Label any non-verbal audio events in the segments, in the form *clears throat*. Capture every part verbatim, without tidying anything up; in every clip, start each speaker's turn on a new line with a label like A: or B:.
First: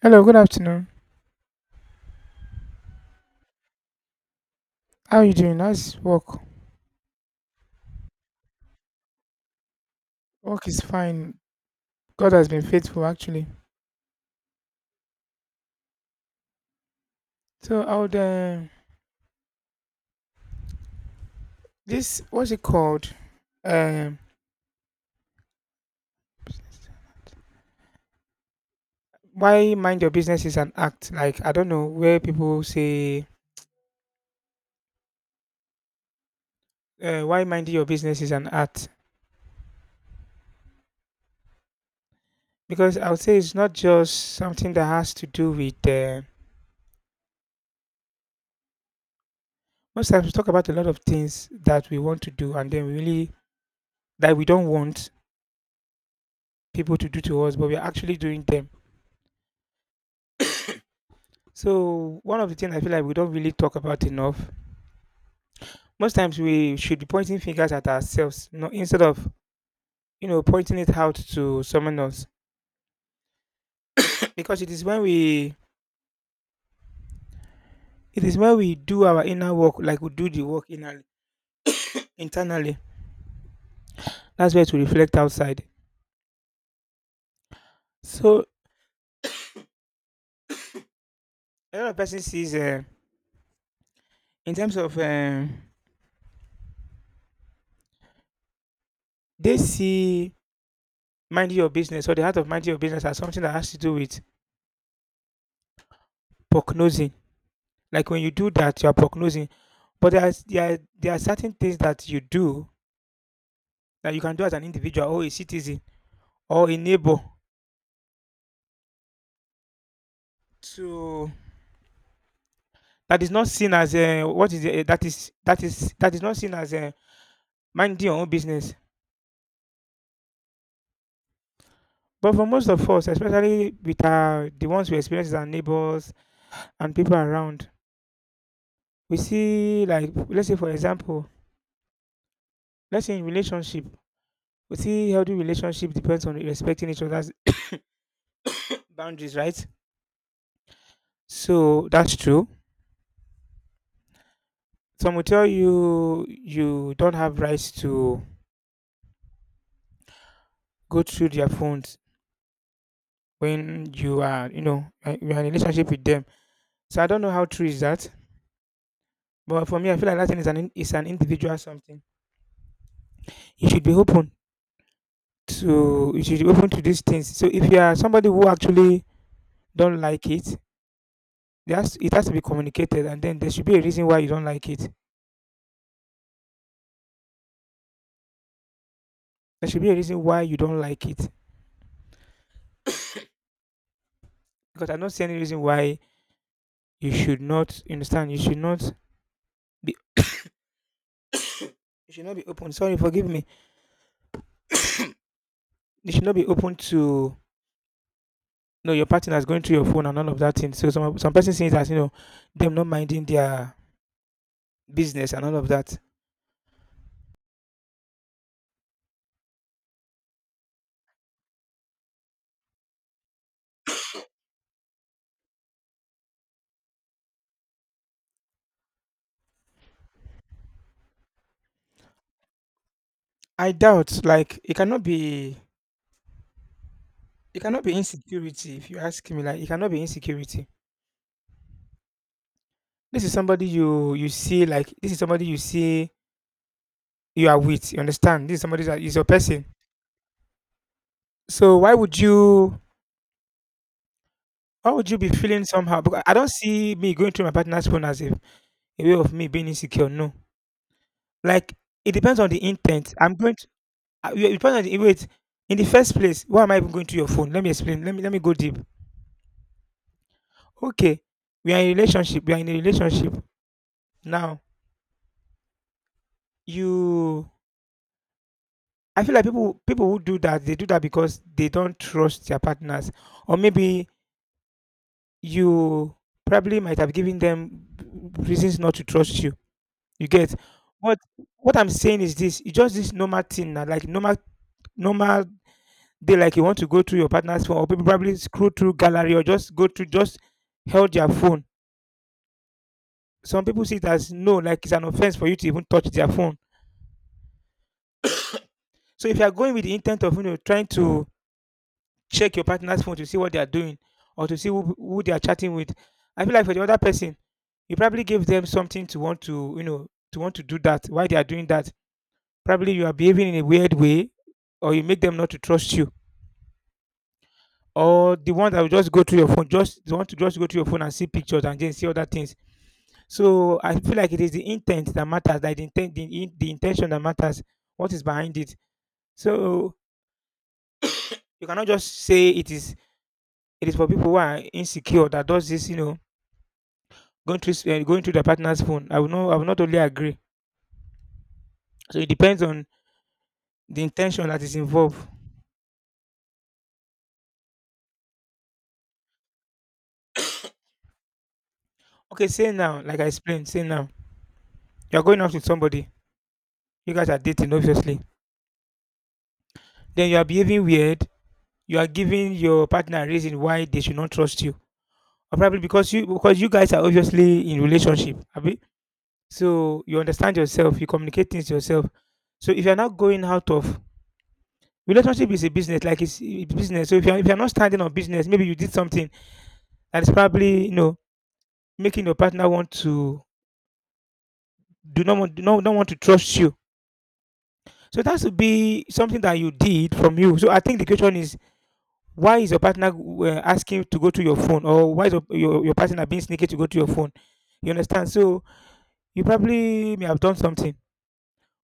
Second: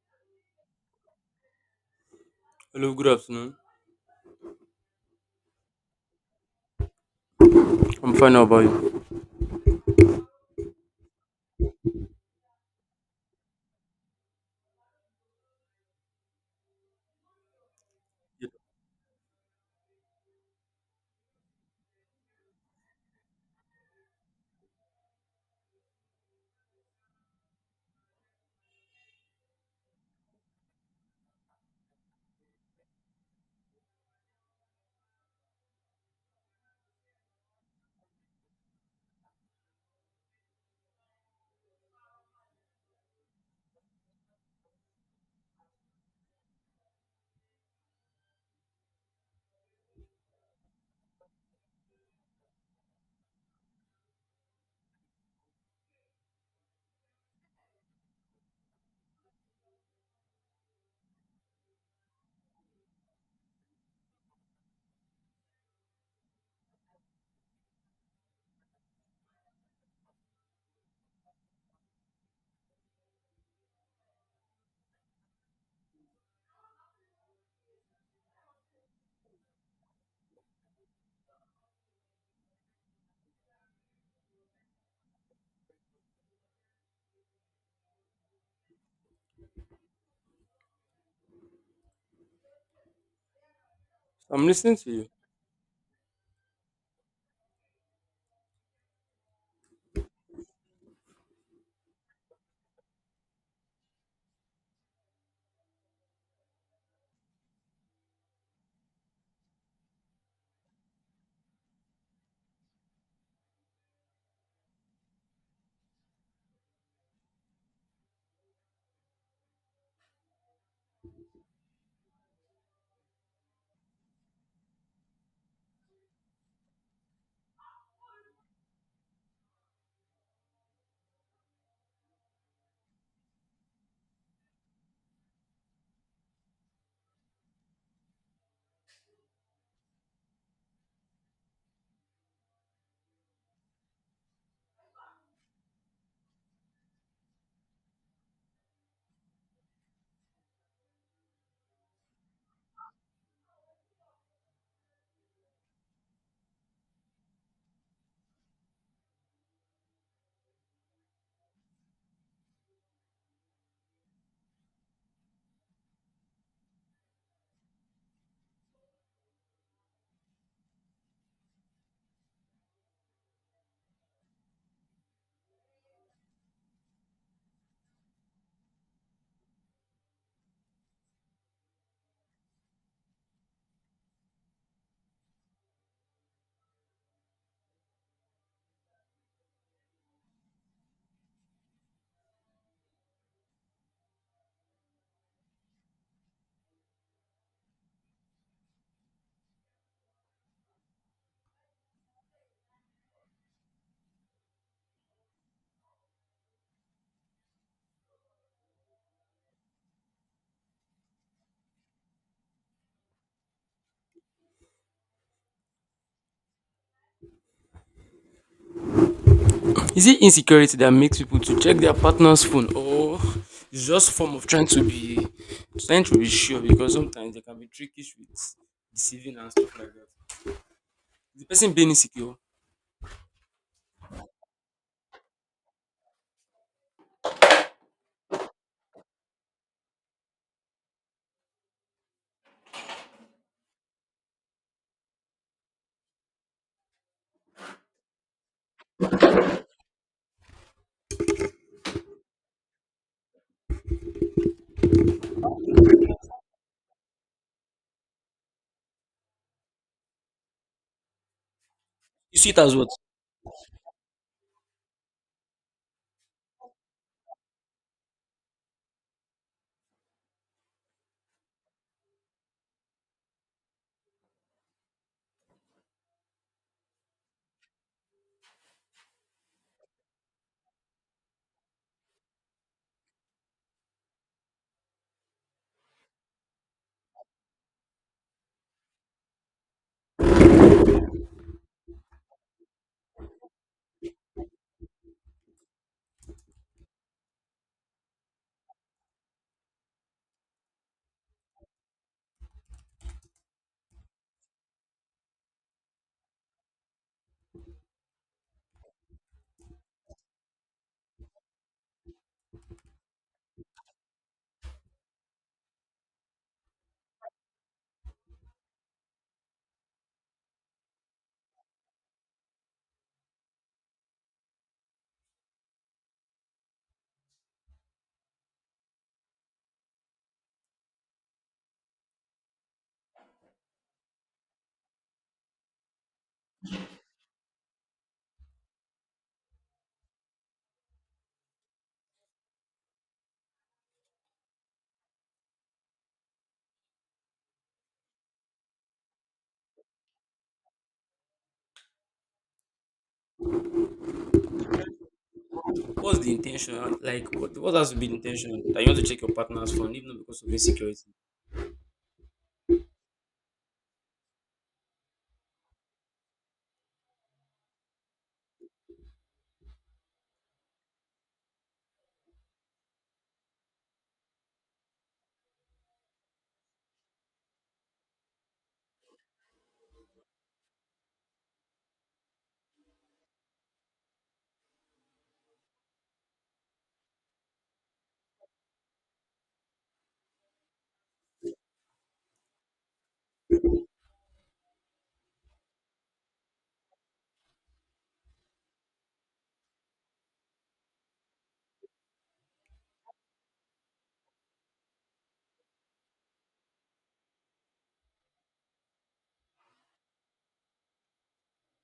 A: Hello, good afternoon.
B: Hello, good afternoon.
A: How are you doing? How's work?
B: I'm fine. How about you?
A: Work is fine. God has been faithful, actually. So, I would,
B: Yeah,
A: uh, this, what's it called? Um, why mind your business is an act. Like, I don't know where people say, uh, why minding your business is an act. Because I would say it's not just something that has to do with, uh, most times we talk about a lot of things that we want to do and then we really, that we don't want people to do to us, but we're actually doing them. So one of the things I feel like we don't really talk about enough. Most times we should be pointing fingers at ourselves, you instead of you know pointing it out to someone else. *clears throat* Because it is when we it is when we do our inner work, like we do the work inner, internally. That's where to reflect outside. So a lot of person sees uh,
B: I'm
A: in terms
B: listening to
A: of
B: you.
A: um, they see minding your business or the art of minding your business as something that has to do with prognosing. Like when you do that, you are prognosing. But there are, there are, there are certain things that you do that you can do as an individual or a citizen or a neighbor to that is not seen as a what is it, eh, that is that is that is not seen as a minding your own business. But for most of us, especially with our, the ones we experience as our neighbors and people around, we see like let's say for example, let's say in relationship, we see healthy relationship depends on respecting each other's boundaries, right? So that's true. Some will tell you you don't have rights to go through their phones when you are you know uh, you are in a relationship with them, so I don't know how true is that. But for me I feel like that thing is an in- is an individual something. You should be open to you should be open to these things. So if you are somebody who actually don't like it, there has it has to be communicated, and then there should be a reason why you don't like it. There should be a reason why you don't like it Because I don't see any reason why you should not, you understand, you should not be *coughs* you should not be open, sorry, forgive me. *coughs* You should not be open to know your partner is going through your phone and all of that thing. So some some person says that you know them not minding their business and all of that.
B: Is it insecurity that makes people to check their partner's phone, or it's just form of trying to be trying to be sure? Because sometimes they can be trickish with deceiving and stuff like that. The person being insecure,
A: I doubt, like, it cannot be it cannot be insecurity. If you ask me, like, it cannot be insecurity. This is somebody you you see, like this is somebody you see you are with. You understand? This is somebody that is your person. So why would you why would you be feeling somehow? Because I don't see me going through my partner's phone as a, a way of me being insecure. No, like, it
B: you
A: depends on
B: see it
A: the
B: as what?
A: intent. I'm going. Uh, you- depends on the, eh, wait. In the first place, why am I even going to your phone? Let me explain. Let me let me go deep. Okay, we are in a relationship. We are in a relationship now. You, I feel like people people who do that, they do that because they don't trust their partners, or maybe you probably might have given them reasons not to trust you. You get. What? What I'm saying is this: it's just this normal thing, na, like normal normal day, like you want to go through your partner's phone, or people probably scroll through gallery, or just go to just held your phone. Some people see it as no, like it's an offense for you to even touch their phone. So if you are going with the intent of you know trying to check your partner's phone to see what they are doing or to see who, who they are chatting with, I feel like for the other person, you probably gave them something to want to you know to want to do that. Why they are doing that? Probably you are behaving in a weird way, or you make them not to trust you. Or the one that will just go to your phone, just they want to just go to your phone and see pictures and then see other things. So I feel like it is the intent that matters, like the intent, the, in- the intention that matters, what is behind it. So you cannot just say it is it is for people who are insecure that does this, you know, going through s- eh, going through their partner's phone. I will not I will not totally agree. So it depends on the intention that is involved.
B: What's the intention? Like, what, what has to be the intention that you want to check your partner's phone, even not because of insecurity?
A: Okay, say now, like I explained, say now you are going out with somebody. You guys are dating, obviously. Then you are behaving weird. You are giving your partner a reason why they should not trust you, or probably because you because you guys are obviously in relationship, abi? So you understand yourself. You communicate things to yourself. So if you are not going out of relationship is a business, like it's it's business. So if you're, if you're not standing on business, maybe you did something that is probably, you know, making your partner want to do not want do not, don't want to trust you. So it has to be something that you did from you. So I think the question is, why is your partner uh, asking you to go to your phone, or why is your, your, your partner being sneaky to go to your phone? You understand? So you probably may have done something.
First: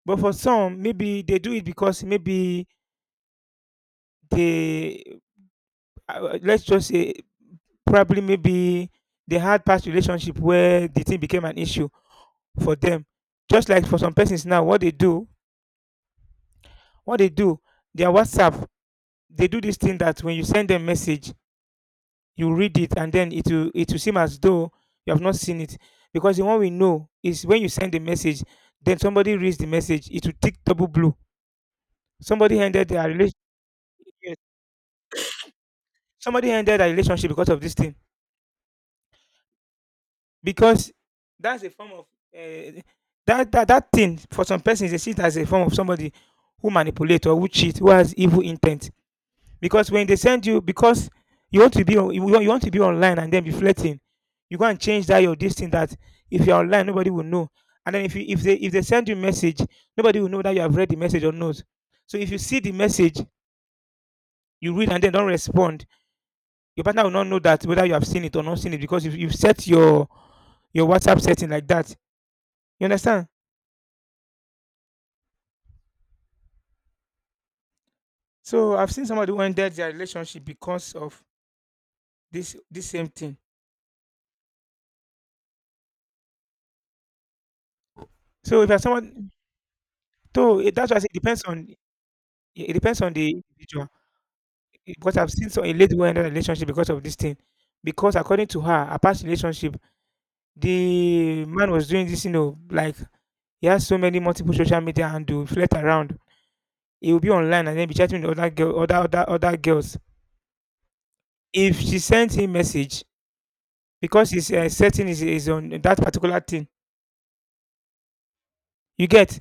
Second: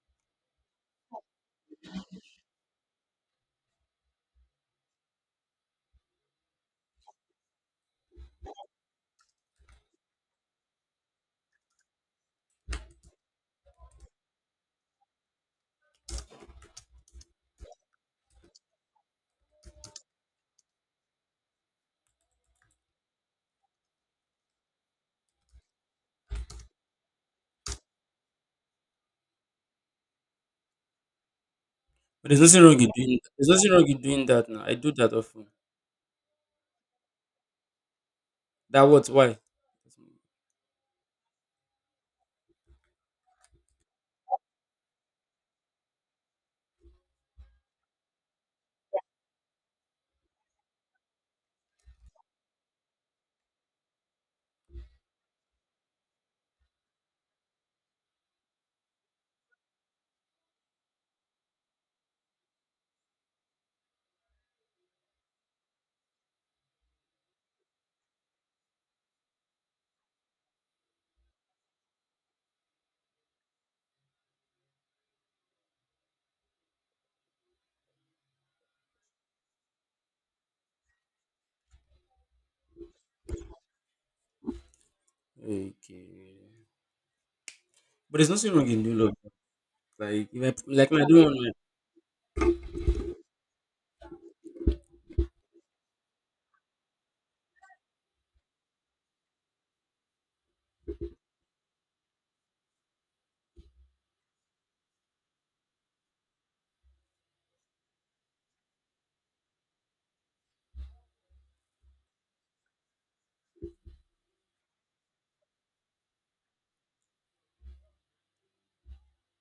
A: But for some, maybe they do it because maybe they, uh, let's just say, probably maybe they had past relationship where the thing became an issue for them. Just like for some persons now, what they do, what they do, their WhatsApp, they do this thing that when you send them message, you read it and then it will it will seem as though you have not seen it. Because the one we know is when you send a message, then somebody reads the message, it will tick double blue.
B: But there's
A: Somebody
B: nothing wrong
A: ended
B: in
A: their
B: doing.
A: relationship.
B: There's nothing wrong in doing that. Now I do that often.
A: Somebody ended their relationship because of this thing,
B: That what? Why?
A: because that's a form of, uh, that, that that thing. For some persons they see it as a form of somebody who manipulate or who cheat, who has evil intent. Because when they send you, because you want to be on, you, want, you want to be online and then be flirting, you go and change that your this thing that if you're online nobody will know. And then if you if they if they send you message, nobody will know that you have read the message or not. So if you see the message, you read and then don't respond, your partner will not know that whether you have seen it or not seen it, because if you've set your your WhatsApp setting like that. You understand? So I've seen somebody who ended their relationship because of this this same thing.
B: Okay. But there's nothing
A: So if
B: wrong
A: you're
B: in doing love.
A: someone,
B: Like if I
A: so it-
B: p-
A: that's
B: like
A: why I
B: my
A: say it
B: do
A: depends
B: one.
A: on it depends on the individual. Eh, because I've seen some a lady who ended a relationship because of this thing. Because according to her, a past relationship, the man was doing this, you know, like he has so many multiple social media and to flirt around. He will be online and then be chatting with other girl, other other other girls. If she sends him message, because his uh, setting is, is on that particular thing. You get?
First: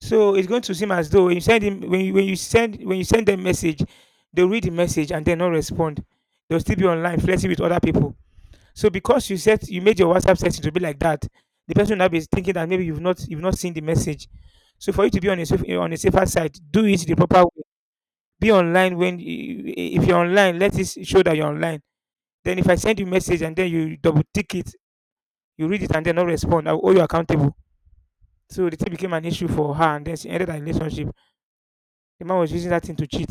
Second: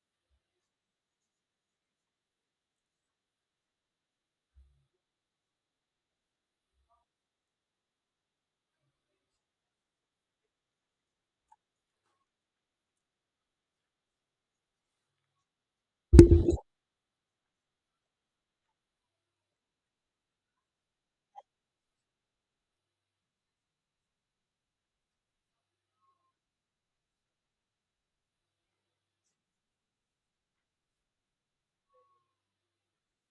A: So it's going to seem as though when you send him when you when you send when you send them message, they'll read the message and then not respond. They'll still be online flirting with other people. So because you set, you made your WhatsApp setting to be like that, the person will now be thinking that maybe you've not you've not seen the message. So for you to be on a safe, on a safer side, do it the proper way. Be online when you- if you're online, let it show that you're online. Then if I send you message and then you double tick it, you read it and then not respond, I'll hold you accountable. So the thing became an issue for her and then she ended her relationship. The man was using that thing to cheat.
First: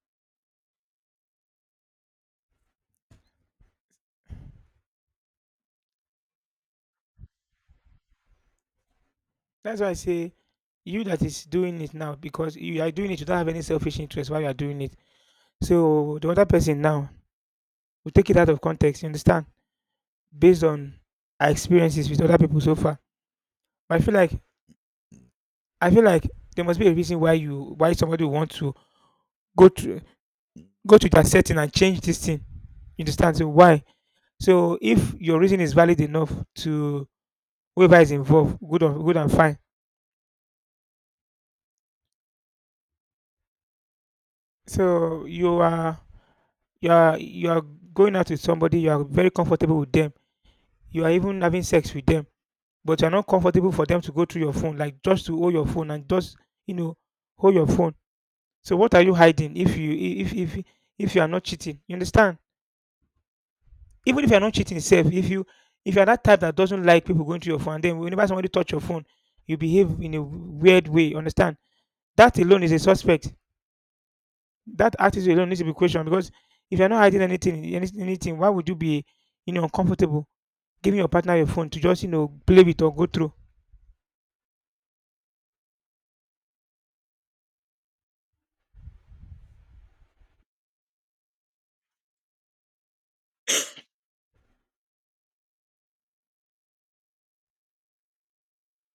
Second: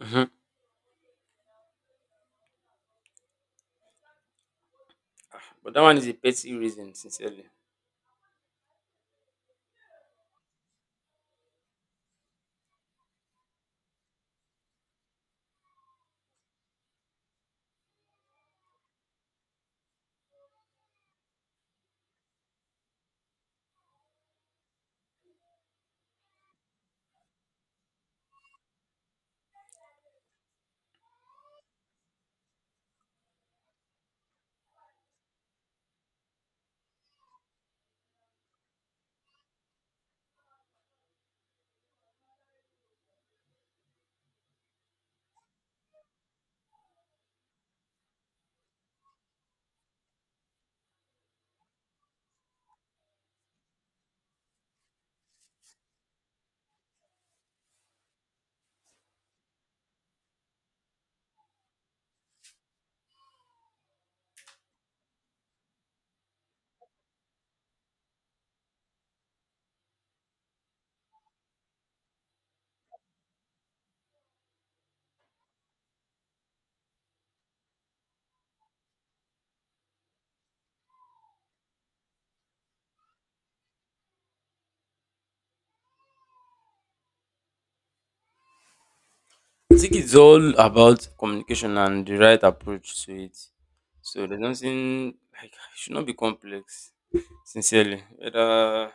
B: Hmm. But that one is a petty reason, sincerely.
A: That's why I say you that is doing it now, because you are doing it, you don't have any selfish interest while you are doing it. So the other person now will take it out of context, you understand? Based on our experiences with other people so far. But I feel like I feel like there must be a reason why you why somebody would want to go to go to that setting and change this thing. You understand? So why? So if your reason is valid enough to whoever is involved, good or good and fine. So you are you are you are going out with somebody, you are very comfortable with them, you are even having sex with them, but you are not comfortable for them to go through your phone, like just to hold your phone and just you know hold your phone. So what are you hiding? If you i- if if if you are not cheating, you understand, even if you are not cheating self, if you if you are that type that doesn't like people going to your phone, and then whenever somebody touch your phone you behave in a weird way, you understand, that alone is a suspect. That attitude alone needs to be questioned, because if you're not hiding anything, any- anything, why would you be, you know uncomfortable giving your partner your phone to just, you know play with or go through.
B: I think it's all about communication and the right approach to it. So there's nothing like it should not be complex, sincerely. Whether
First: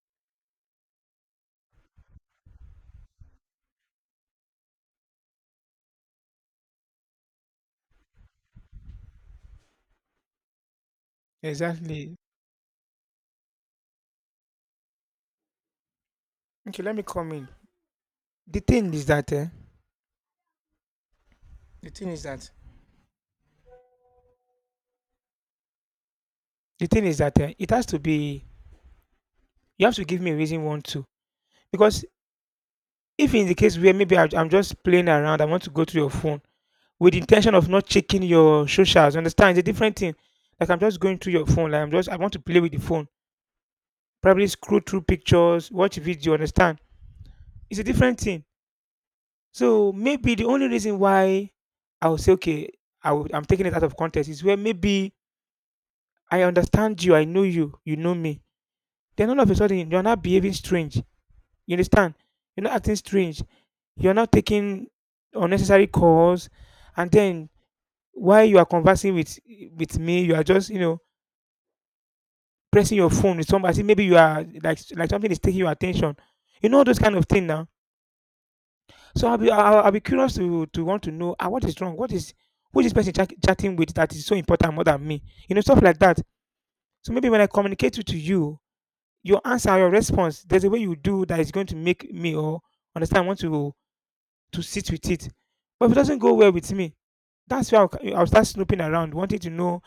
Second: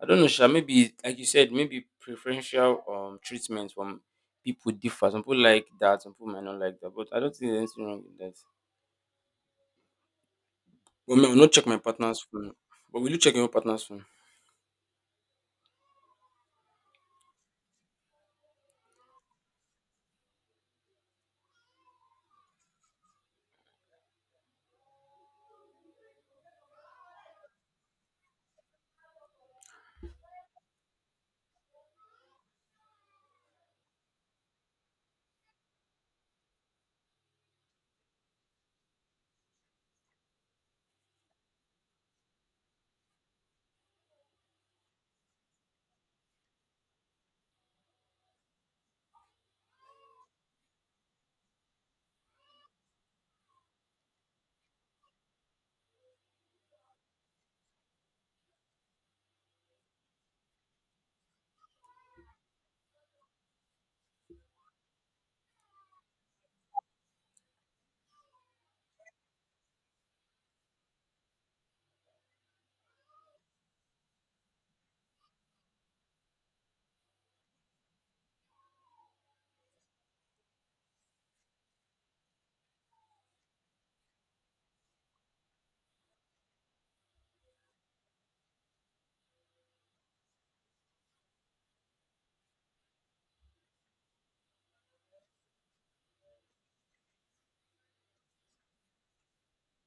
B: I don't know, Sha, maybe like you said, maybe preferential um treatment from people differ. Some people like that, some people might not like that. But I don't think there's anything wrong with that. Well, me, I will not check my
A: Exactly.
B: partner's phone. But will you check your partner's phone?
A: Okay, let me come in. The thing is that eh, the thing is that the thing is that eh, it has to be. You have to give me a reason, one, to because if in the case where maybe I, I'm just playing around, I want to go through your phone with the intention of not checking your socials. Understand? It's a different thing. Like I'm just going through your phone. Like I'm just I want to play with the phone. Probably scroll through pictures, watch video. Understand? It's a different thing. So maybe the only reason why I would say, okay, I would, I'm taking it out of context is where maybe I understand you, I know you, you know me. Then all of a sudden, you're not behaving strange. You understand? You're not acting strange. You're not taking unnecessary calls. And then while you are conversing with with me, you are just, you know, pressing your phone with somebody. Maybe you are like like something is taking your attention. You know those kind of things now. So I'll be I'll, I'll be curious to to want to know, ah, what is wrong? What is who is this person chat, chatting with that is so important more than me? You know, stuff like that. So maybe when I communicate it to you, your answer, your response, there's a way you do that is going to make me or understand I want to to sit with it. But if it doesn't go well with me, that's where I'll, c- I'll start snooping around, wanting to know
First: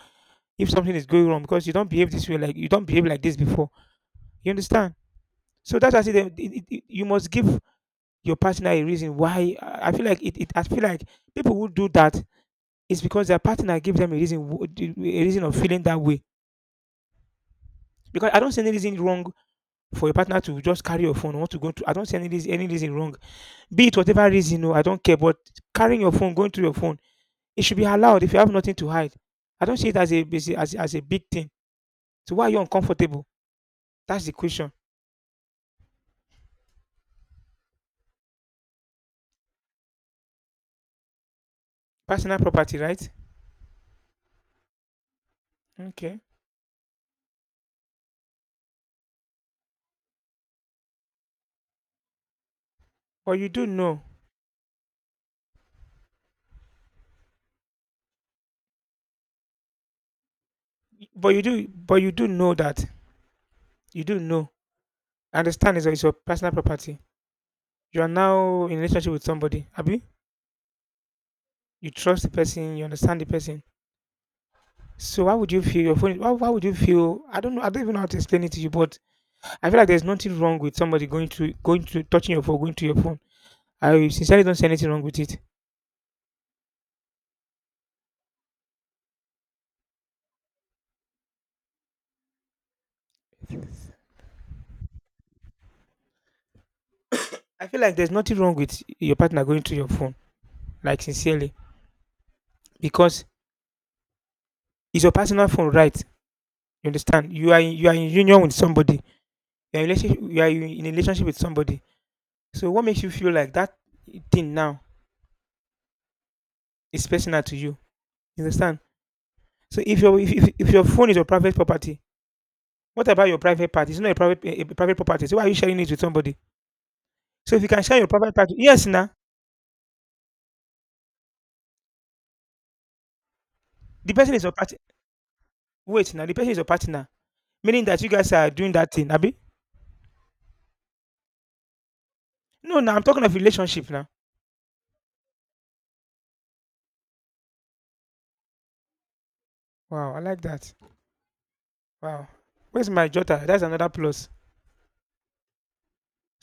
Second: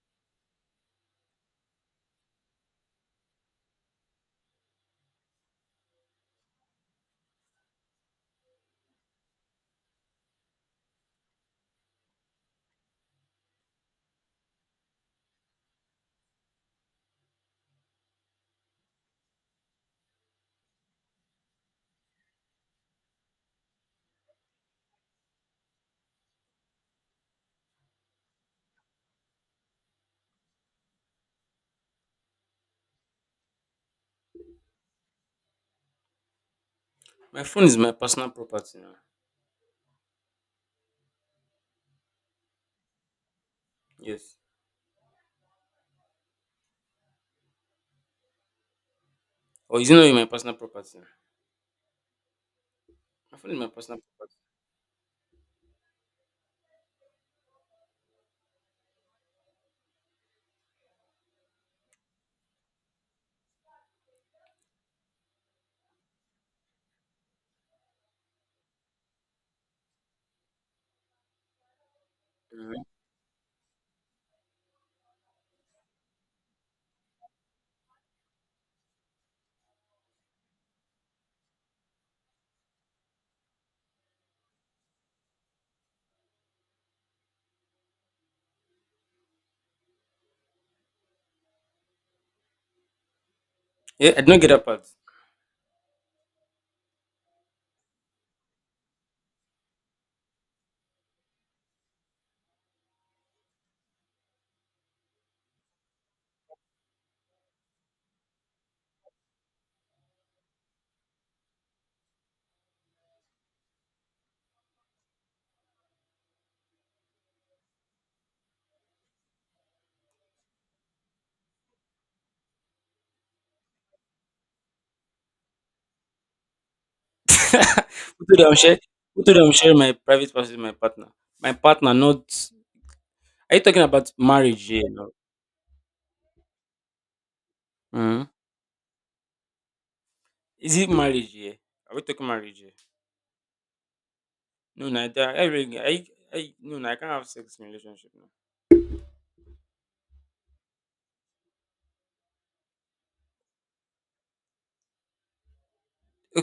A: if something is going wrong, because you don't behave this way, like you don't behave like this before. You understand? So that's why I say that it, it, it- you must give your partner a reason why. I feel like it, it I feel like people who do that is because their partner give them a reason w- d- a reason of feeling that way. Because I don't see any reason wrong for a partner to just carry your phone, want to go to, I don't see any reason, any reason wrong. Be it whatever reason, no, I don't care. But carrying your phone, going through your phone, it should be allowed if you have nothing to hide. I don't see it as a as a, as a as a big thing. So why are you uncomfortable? That's the question.
B: My phone is my personal property now.
A: Personal property, right?
B: Yes.
A: Okay.
B: Or is it not in my personal property?
A: But
B: I
A: you
B: feel it's
A: do
B: my
A: know.
B: personal property.
A: But you do but you do know that. You do know. Understand, is your, is your personal property. You are now in a relationship with somebody. Abi, you trust the person, you
B: Mhm.
A: understand the person. So why would you feel your phone? Why, why would you feel? I don't know. I don't even know how to explain it to you, but I feel like there's nothing wrong with somebody going to going to touching your phone, going to your phone. I sincerely don't see anything wrong with it.
B: Yeah, I did not get that part.
A: I feel like there's nothing wrong with your partner going to your phone, like sincerely, because it's your personal phone, right? You understand? You are in, you are in union with somebody. You are in relationship, you are in a relationship with somebody. So what makes you feel like that thing now. It's personal to you. You understand? So if your if, if, if your phone is your private property, what about your private part? It's not a private, a, a private property. So why are you sharing it with somebody? So if you can
B: *laughs*
A: share your
B: Who
A: private
B: told you
A: part,
B: I'm sharing?
A: yes, now
B: Who told you I'm sharing my private parts with my partner? My partner, not. Are you talking about
A: the person is your
B: marriage
A: partner.
B: here? No.
A: Wait, now the person is your partner, meaning that you
B: Hmm.
A: guys are doing that thing, Abi.
B: Is it marriage here? Are we talking marriage here?
A: No, now I'm talking of relationship now.
B: No, no, I, I, really- I, I, no, no, I can't have sex in a relationship now.
A: Wow, I like that. Wow, where's my daughter? That's another plus.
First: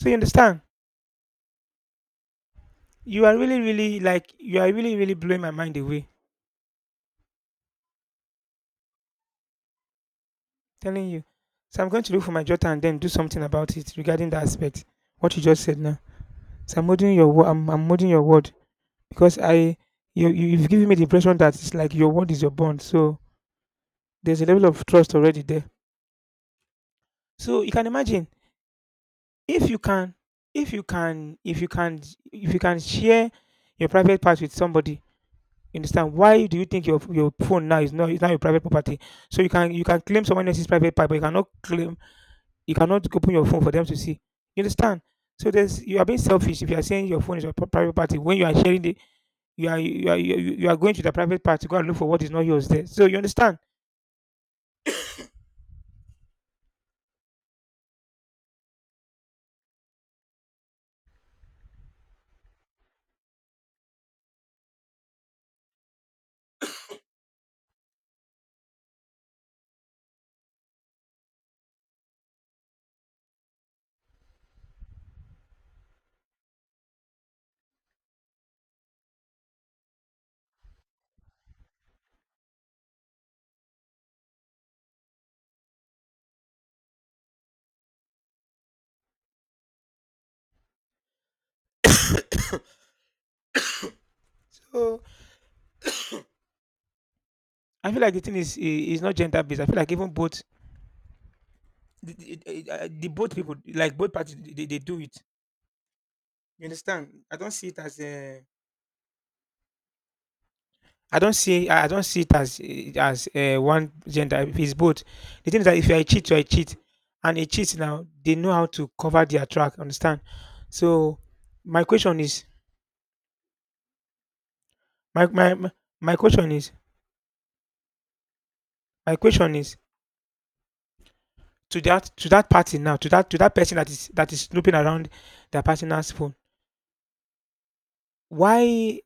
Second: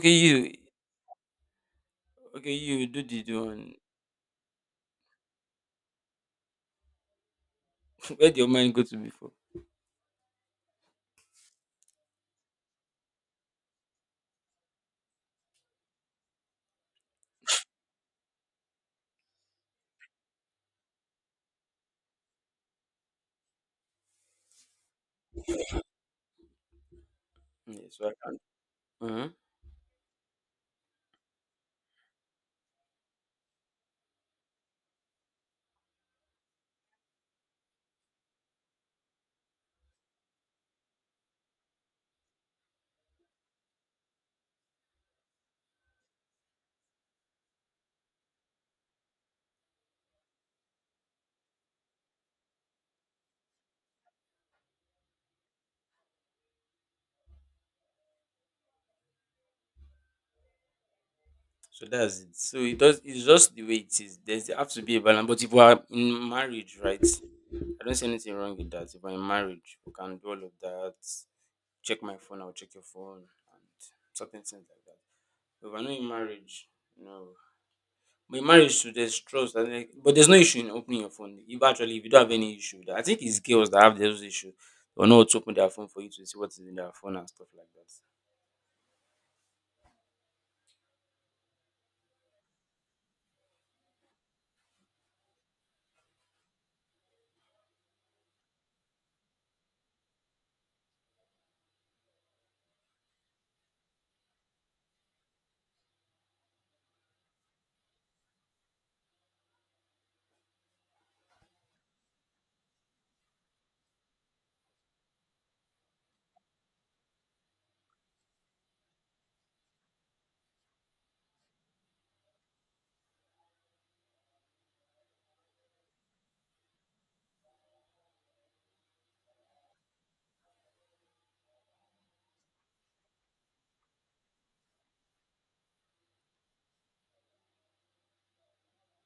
A: So you
B: you,
A: understand?
B: okay, you do the
A: You are
B: do
A: really,
B: one.
A: really like you are really, really blowing my mind away.
B: *laughs* Where did your mind go to before?
A: Telling you. So I'm going to look for my daughter and then do something about it regarding that aspect. What you just said now. So I'm holding your word. I'm, I'm holding your word, because I you you- you've given me the impression that it's like your word is your bond. So there's a level of trust already there. So you can
B: Yeah, so I
A: imagine
B: can't. Hmm.
A: if you can if you can if you can if you can share your private part with somebody. You understand, why do you think your your phone now is not is not your private property? So you can you can claim someone else's private part, but you cannot claim you cannot open your phone for them to see. You understand? So there's, you are being selfish if you are saying your phone is your pri- private party when you are sharing the you are you are you, you are going to the private part to go and look for what is not yours there. So you understand.
B: So that's it. So it does. It's just the way it is. There's there have to be a balance. But if we are in marriage, right? I don't see anything wrong with that. If I'm in marriage, we can do all of that. Check my phone, I'll check your phone, and certain things like that. But if I'm not in marriage, no. But in marriage, too, there's trust, and like, but there's no issue in opening your phone. If actually, if you don't have any issue, I think it's girls that have those issue. They or not to open their phone for you to see what is in their phone and stuff like that.
A: So I feel like the thing is i- is not gender based. I feel like even both the, the, the uh, the both people, like both parties, they, they do it. You understand? I don't see it as a, I don't see I I don't see it as uh, as uh, one gender. If it's both, the thing is that if you are a cheat, you are a cheat, and a cheat now, they know how to cover their track. Understand? So my question is my my my my question is my question is to that to that party now, to that to that person that is that is snooping around their partner's phone. why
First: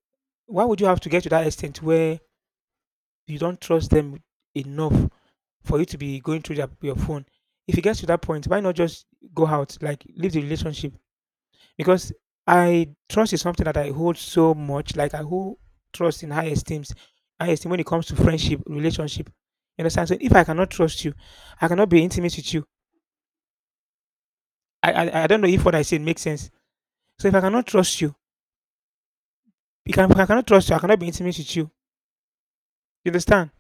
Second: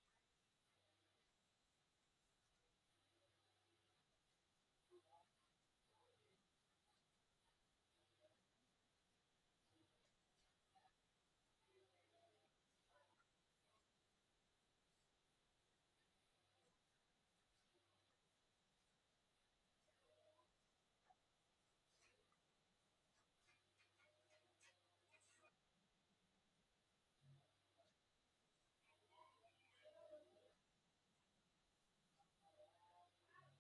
A: why would you have to get to that extent where you don't trust them enough for you to be going through their, your phone? If it gets to that point, why not just go out, like, leave the relationship? Because I trust is something that I hold so much, like I hold trust in high esteems, high esteem when it comes to friendship, relationship. You understand? So if I cannot trust you, I cannot be intimate with you. i i, I don't know if what I said makes sense. So if I cannot trust you, you can I cannot trust you. I cannot be intimate with you. You understand?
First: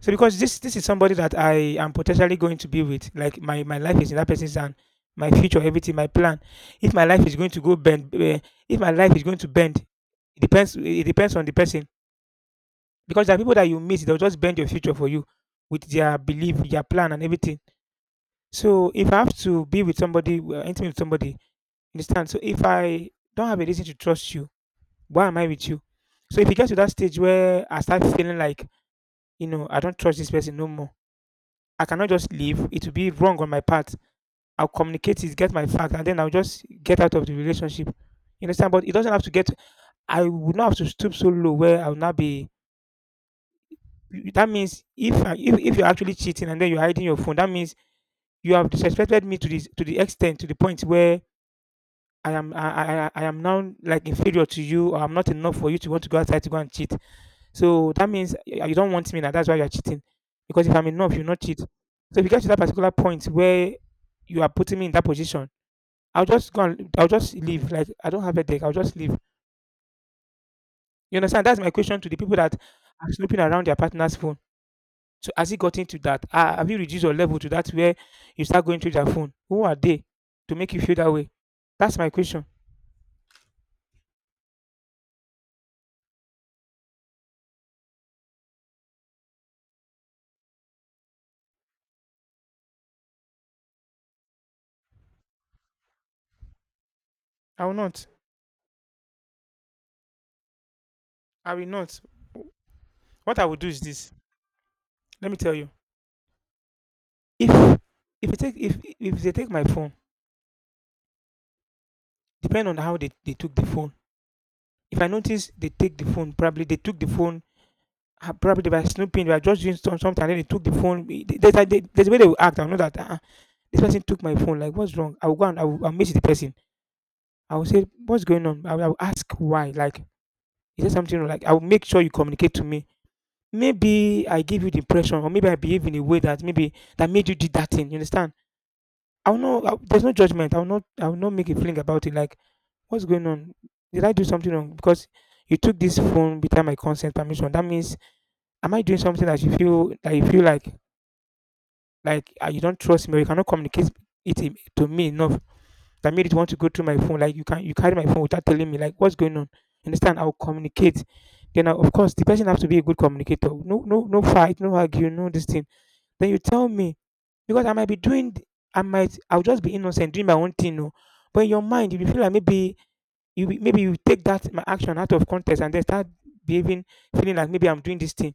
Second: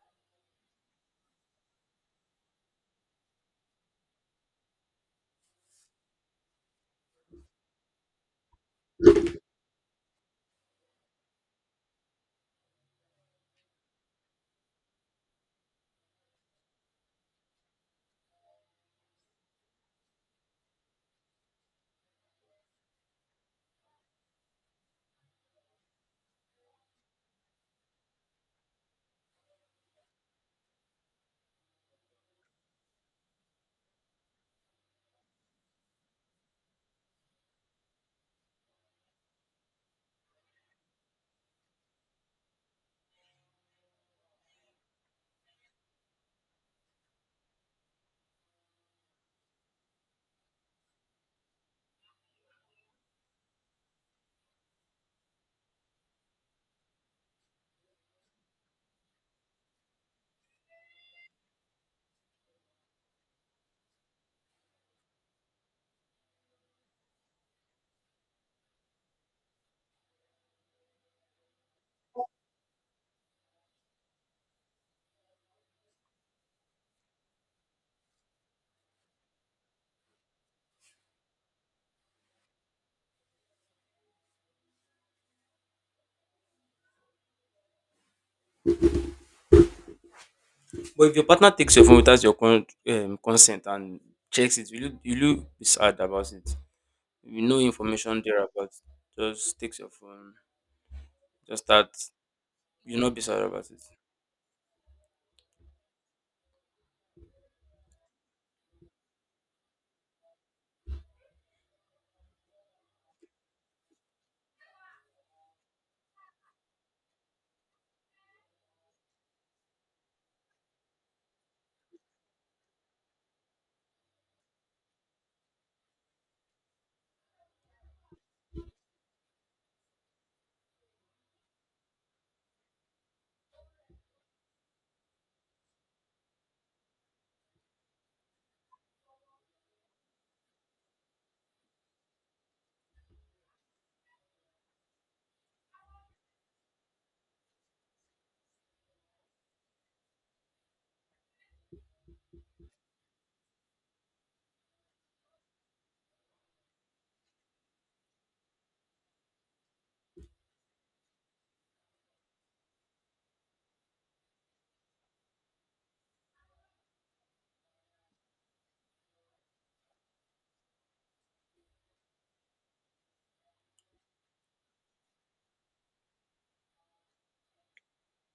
A: So because this this is somebody that I am potentially going to be with, like my my life is in that person's hand, my future, everything, my plan. If my life is going to go bend, eh, if my life is going to bend, it depends. It depends on the person, because there are people that you meet, they'll just bend your future for you with their belief, their plan, and everything. So if I have to be with somebody, uh, intimate with somebody, understand? So if I don't have a reason to trust you, why am I with you? So if it gets to that stage where I start feeling like, you know, I don't trust this person no more, I cannot just leave. It will be wrong on my part. I'll communicate it, get my fact, and then I'll just get out of the relationship. You understand? But it doesn't have to get. I would not have to stoop so low where I'll not be. That means if I- if if you're actually cheating and then you're hiding your phone, that means you have disrespected me to this to the extent to the point where I am I, I I I am now like inferior to you, or I'm not enough for you to want to go outside to go and cheat. So that means y- you don't want me now. That's why you're cheating. Because if I'm enough, you'll not cheat. So if you get to that particular point where you are putting me in that position, I'll just go. And, I'll just leave. Like, I don't have a deck. I'll just leave. You understand? That's my question to the people that are snooping around their partner's phone. So has it gotten to that? Ah, have you reduced your level to that where you start going through their phone? Who are they to make you feel that way? That's my question.
B: But if your partner takes your phone without your con- um, consent and checks it, will you will you be sad about it? You know
A: I will not.
B: information there about just takes your phone,
A: I
B: just
A: will
B: start.
A: not.
B: You'll not be
A: What
B: sad
A: I would do
B: about
A: is
B: it.
A: this. Let me tell you. If if they take if if they take my phone, depend on how they, they took the phone. If I notice they take the phone, probably they took the phone. ah, Probably they were snooping, they were just doing some, something, and then they took the phone. We- they- There's, a- they- there's a way they will act. I know that uh, this person took my phone. Like, what's wrong? I will go and I will, I'll meet the person. I will say, what's going on? I will, I will ask why. Like, is there something wrong? Like, I will make sure you communicate to me. Maybe I give you the impression, or maybe I behave in a way that maybe that made you do that thing. You understand? I'll know. I'll, there's no judgment. I'll not. I'll not make a fling about it. Like, what's going on? Did I do something wrong? Because you took this phone without my consent permission. That means, am I doing something that you feel that you feel like like uh, you don't trust me, or you cannot communicate it im- to me enough that made it want to go through my phone? Like, you can you carry my phone without telling me, like, what's going on? You understand? I'll communicate. Then I, of course the person has to be a good communicator. No no no fight, no argue, no this thing. Then you tell me because I might be doing, I might, I'll just be innocent doing my own thing. No. But in your mind, if you feel like maybe you be- maybe you take that my action out of context and then start behaving, feeling like maybe I'm doing this thing.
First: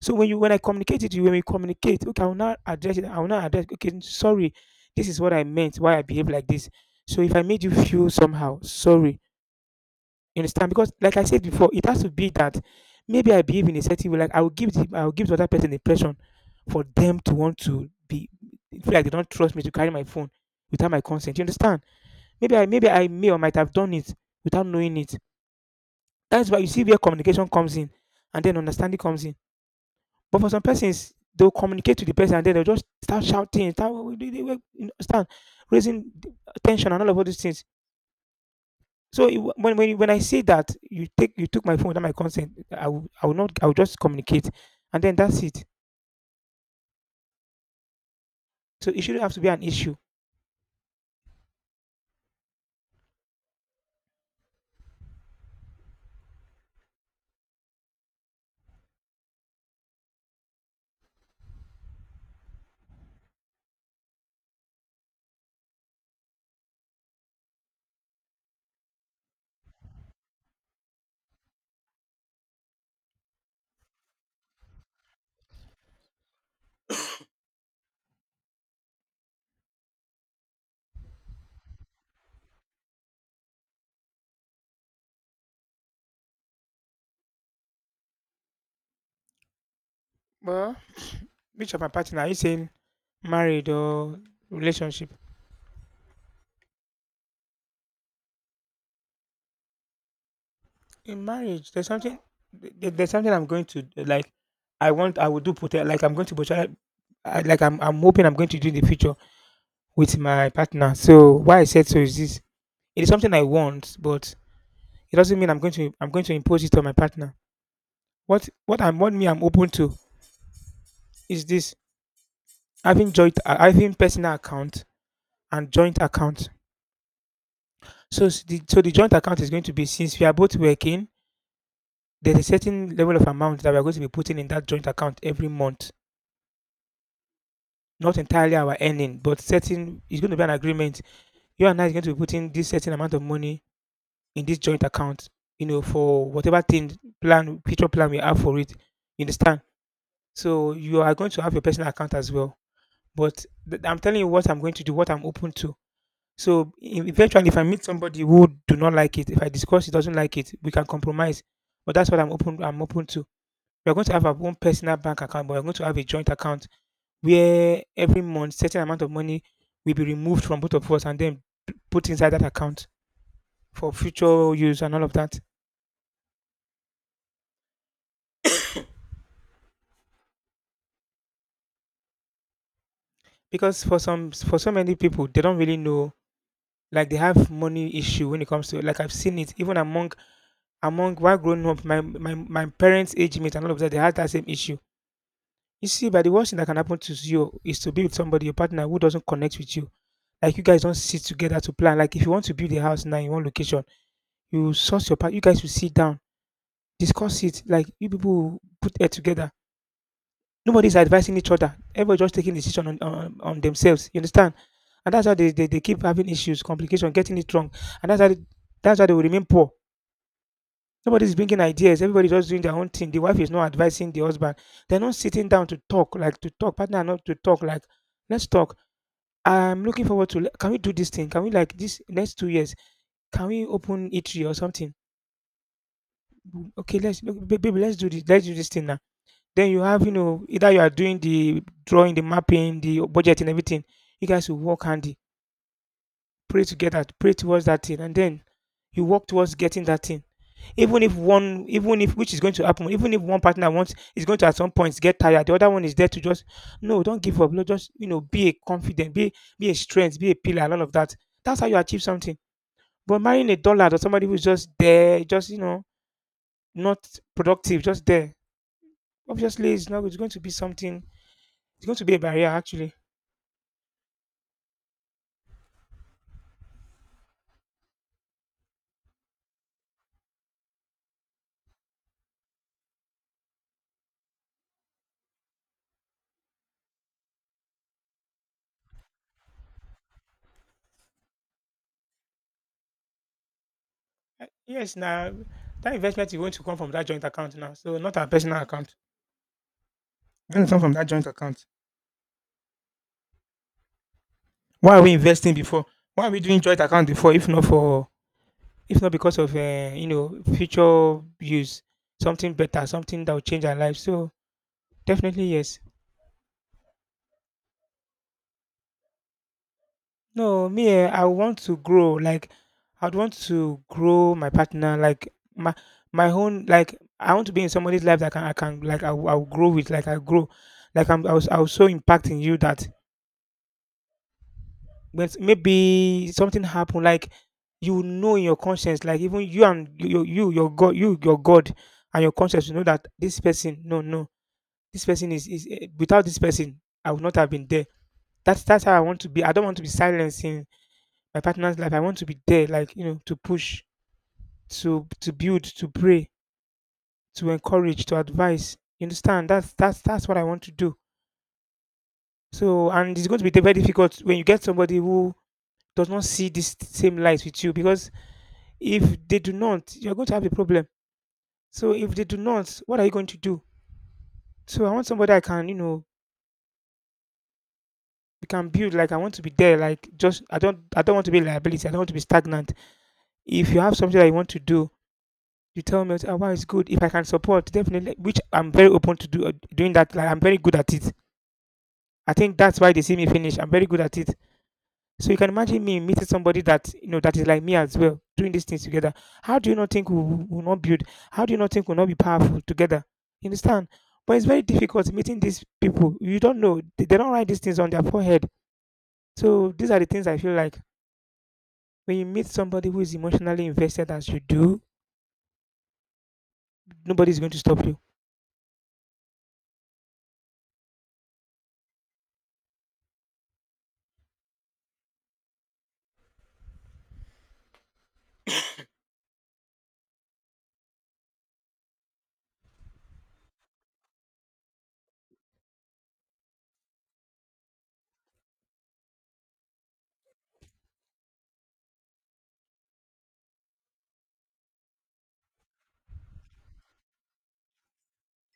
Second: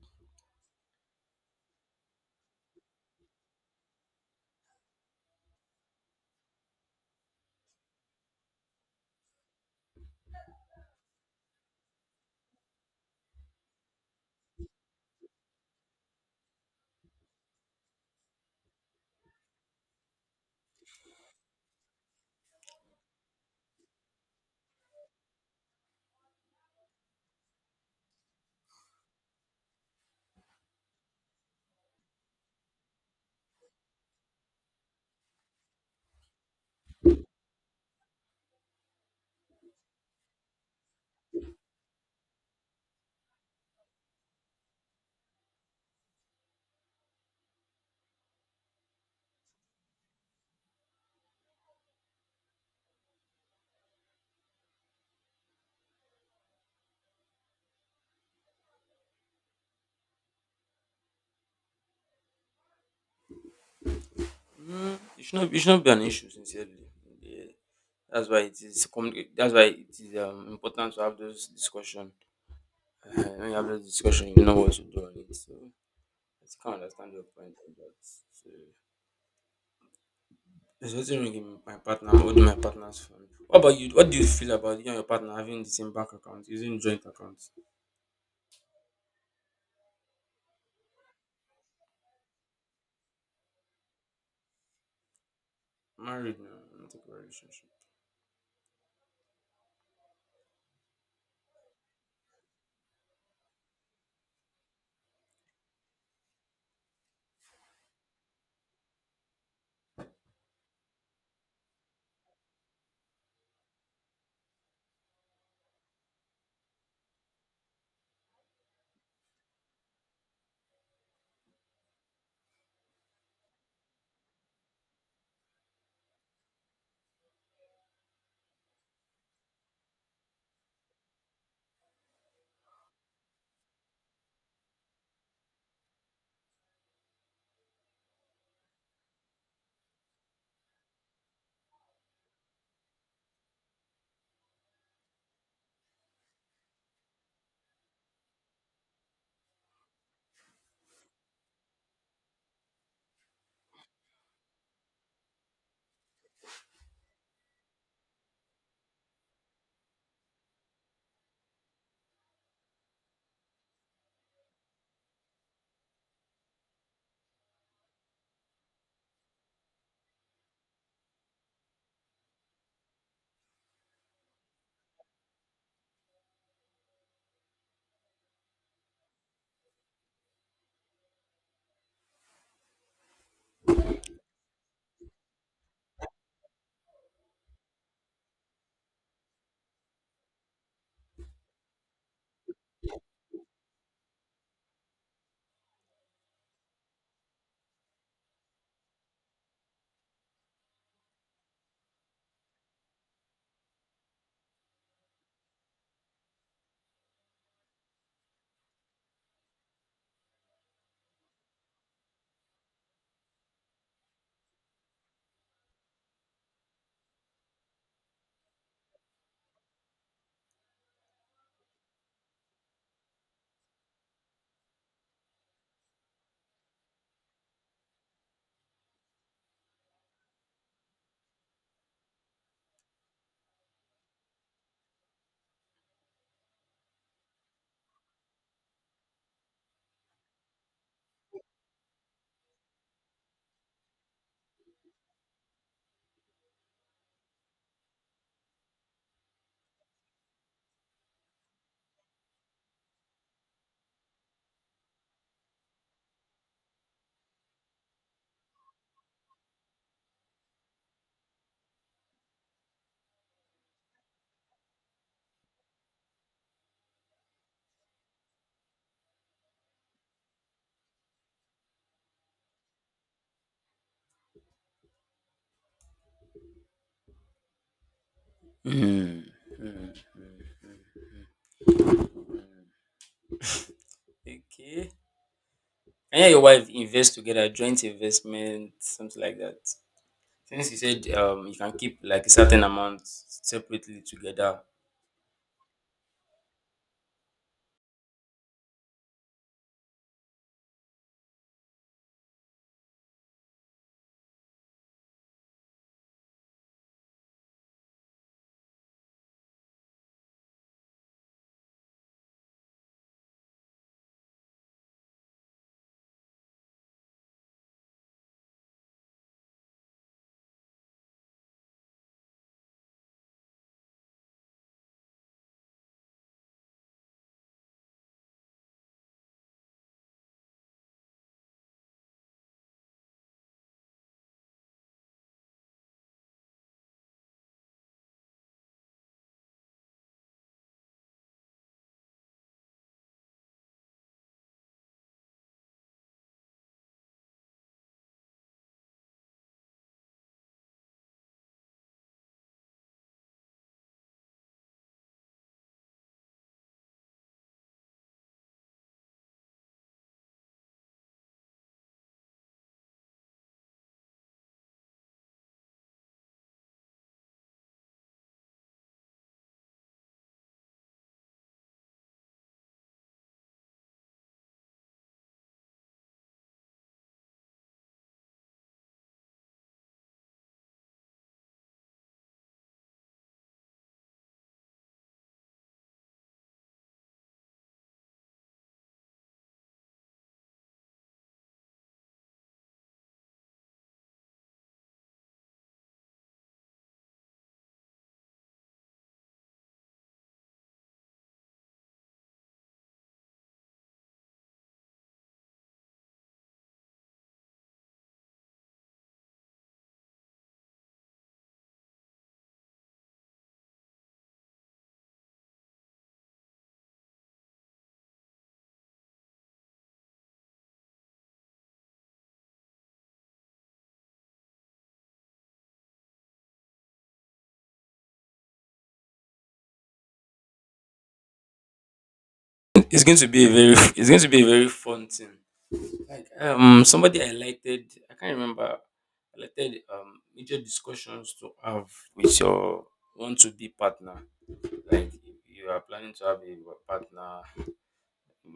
A: So when you when I communicate it to you, when we communicate, okay, I will not address it. I will not address. Okay, sorry, this is what I meant. Why I behave like this. So if I made you feel somehow, sorry. You understand? Because like I said before, it has to be that maybe I behave in a certain way. Like, I will give the I will give the other person the impression for them to want to be feel like they don't trust me to carry my phone without my consent. You understand? Maybe I maybe I may or might have done it without knowing it. That's why you see where communication comes in and then understanding comes in. But for some persons, they'll communicate to the person and then they'll just start shouting, start, you understand, raising tension and all of all these things. So it, wa- when when you- when I say that you take you took my phone without my consent, I will I will not I will just communicate, and then that's it. So it shouldn't have to be an issue.
B: Mm, it should not it should not be an issue sincerely. Yeah. That's why it is communi- that's why it is um, important to have those discussion. Uh, when you have those discussion you know what to do on it. So I can understand your point on that. So there's nothing wrong in my partner holding my partner's phone. What about you? What do you feel about you and your partner having the same bank account, using joint accounts?
A: Well, which of my partner are you saying, married or relationship?
B: Married now, not a relationship.
A: In marriage, there's something there- there's something I'm going to like. I want I will do pote- like, I'm going to potentially, I, like, I'm I'm hoping I'm going to do in the future with my partner. So why I said so is this: it is something I want, but it doesn't mean I'm going to I'm going to impose it on my partner. What what I'm what me I'm open to is this having joint uh, having personal account and joint account. So s- the so the joint account is going to be, since we are both working, there's a certain level of amount that we are going to be putting in that joint account every month. Not entirely our earning, but certain, it's going to be an agreement. You and I is going to be putting this certain amount of money in this joint account, you know, for whatever thing plan future plan we have for it. You understand? So you are going to have your personal account as well. But th- I'm telling you what I'm going to do, what I'm open to. So e- eventually, if I meet somebody who do not like it, if I discuss it doesn't like it, we can compromise. But that's what I'm open. I'm open to. We're going to have our own personal bank account, but we're going to have a joint account where every month certain amount of money will be removed from both of us and then p- put inside that account for future use and all of that. Because for some for so many people, they don't really know. Like, they have money issue when it comes to, like, I've seen it even among among while growing up, my my my parents' age mate and all of that, they had that same issue. You see, by the worst thing that can happen to you is to be with somebody, a partner, who doesn't connect with you. Like, you guys don't sit together to plan. Like, if you want to build a house now in one location, you source your partner. You guys will sit down, discuss it. Like, you people will put it together. Nobody's advising each other. Everybody just taking decision on, on, on themselves. You understand? And that's how they, they, they keep having issues, complication, getting it wrong. And that's how they, that's how they will remain poor. Nobody's bringing ideas. Everybody's just doing their own thing. The wife is not advising the husband. They're not sitting down to talk, like, to talk. Partner, are not to talk. Like, let's talk. I'm looking forward to. Can we do this thing? Can we like this next two years? Can we open eatery or something? "Mm, okay, let's look, ba- baby. Let's do this. Let's do this thing now." Then you have, you know, either you are doing the drawing, the mapping, the budget, and everything. You guys will work handy, pray together, pray towards that thing, and then you work towards getting that thing. Even if one, even if, which is going to happen, even if one partner wants, is going to at some point get tired, the other one is there to just, no, don't give up, no, just, you know, be a confident, be be a strength, be a pillar, and all of that. That's how you achieve something. But marrying a dullard or somebody who's just there, just, you know, not productive, just there, obviously, it's not, it's going to be something, it's going to be a barrier actually.
B: Hmm. Hmm. Okay. And yeah, your wife invest together, joint investment, something like that. Since you said um you can keep like a certain amount separately
A: Uh,
B: together,
A: yes now, that investment is going to come from that joint account now, so not our personal account. It's going to come from that joint account. Why are we investing before? Why are we doing joint account before if not for, if not because of, uh, you know, future use, something better, something that will change our life. So definitely yes. No, me, eh, I want to grow, like, I'd want to grow my partner like my my own. Like, I want to be in somebody's life that can I can like, i will I will grow with, like, I grow, like, i'm i was, I was so impacting you that when s- maybe something happened, like, you will know in your conscience, like, even you and you you your god, you your god and your conscience will know that this person, no, no, this person is, is, eh, without this person, I would not have been there. That's that's how I want to be. I don't want to be silencing my partner's life. I want to be there, like, you know, to push, to to build, to pray, to encourage, to advise. You understand? That's that's that's what I want to do. So, and it's going to be very difficult when you get somebody who does not see this same light with you, because if they do not, you're going to have a problem. So if they do not, what are you going to do? So I want somebody I can, you know, you can build, like, I want to be there, like, just, i don't I don't want to be liability, I don't want to be stagnant. If you have something that you want to do, you tell me, oh, wow, it's good, if I can support, definitely, which I'm very open to do, uh, doing that. Like, I'm very good at it. I think that's why they see me finish, I'm very good at it. So you can imagine me meeting somebody that, you know, that is like me as well, doing these things together. How do you not think we will will not build? How do you not think we'll not be powerful together? You understand? But it's very difficult meeting these people. You don't know. They they don't write these things on their forehead. So these are the things I feel like. When you meet somebody who is emotionally invested as you do, nobody's going to stop you.
B: it's going to be a very it's going to be a very fun thing. Like um somebody I lighted I can't remember I um major discussions to have with your want to be partner. Like if you are planning to have a partner,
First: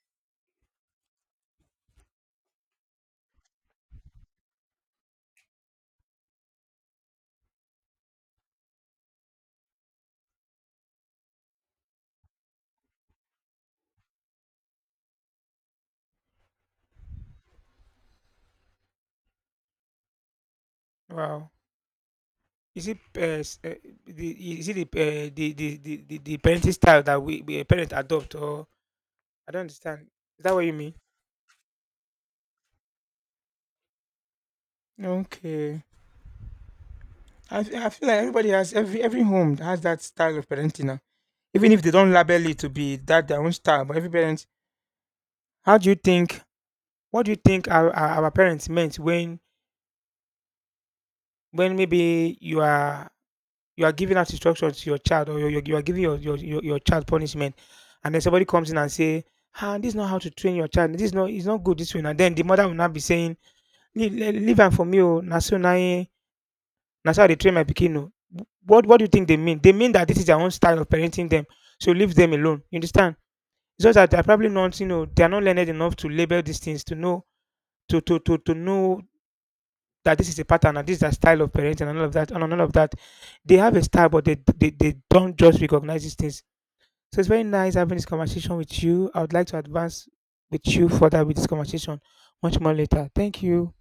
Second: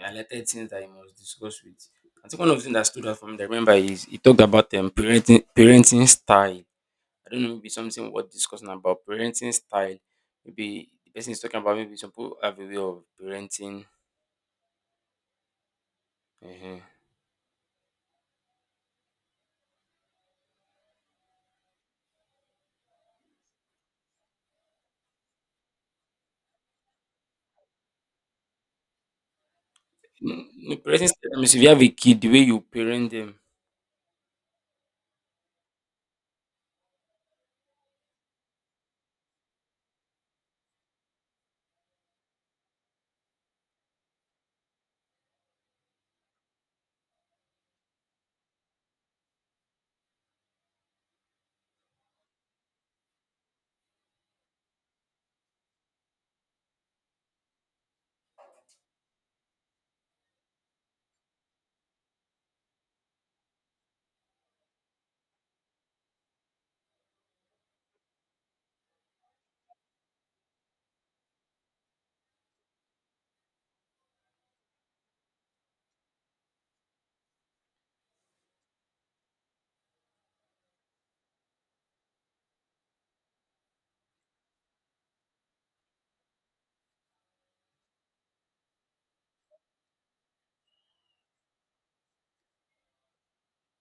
B: I lighted things that you must discuss with. I think one of the things that stood out for me that I remember is he talked about um parenting parenting style. I don't know, maybe something worth discussing about parenting style. Maybe the person is talking about maybe some people have a way of parenting. Uh-huh.
A: Wow. Is it uh, s- uh, the, is it the, uh, the, the the the the parenting style that we, we parents adopt, or I don't understand.
B: No,
A: Is that what
B: no,
A: you mean?
B: parenting style. I mean, if you have a kid, the way you parent them
A: Okay. I, fe- I feel like everybody has, every every home has that style of parenting now. Even if they don't label it to be that their own style, but every parent, how do you think? What do you think our, our, our parents meant when when maybe you are, you are giving out instruction to your child, or you're, you're, giving your, your, your, your child punishment, and then somebody comes in and say, ah, this is not how to train your child, this is not, it's not good this way. And then the mother will not be saying, leave, le- leave am for me oh, na so, na him- na so I dey train my pikin oh. what what do you think they mean? They mean that this is their own style of parenting them, so leave them alone. You understand? It's just that they're probably not, you know, they're not learned enough to label these things to know to to to, to know that this is a pattern and this is a style of parenting and all of that and all of that. They have a style, but they they, they don't just recognize these things. So it's very nice having this conversation with you. I would like to advance with you further with this conversation much more later. Thank you.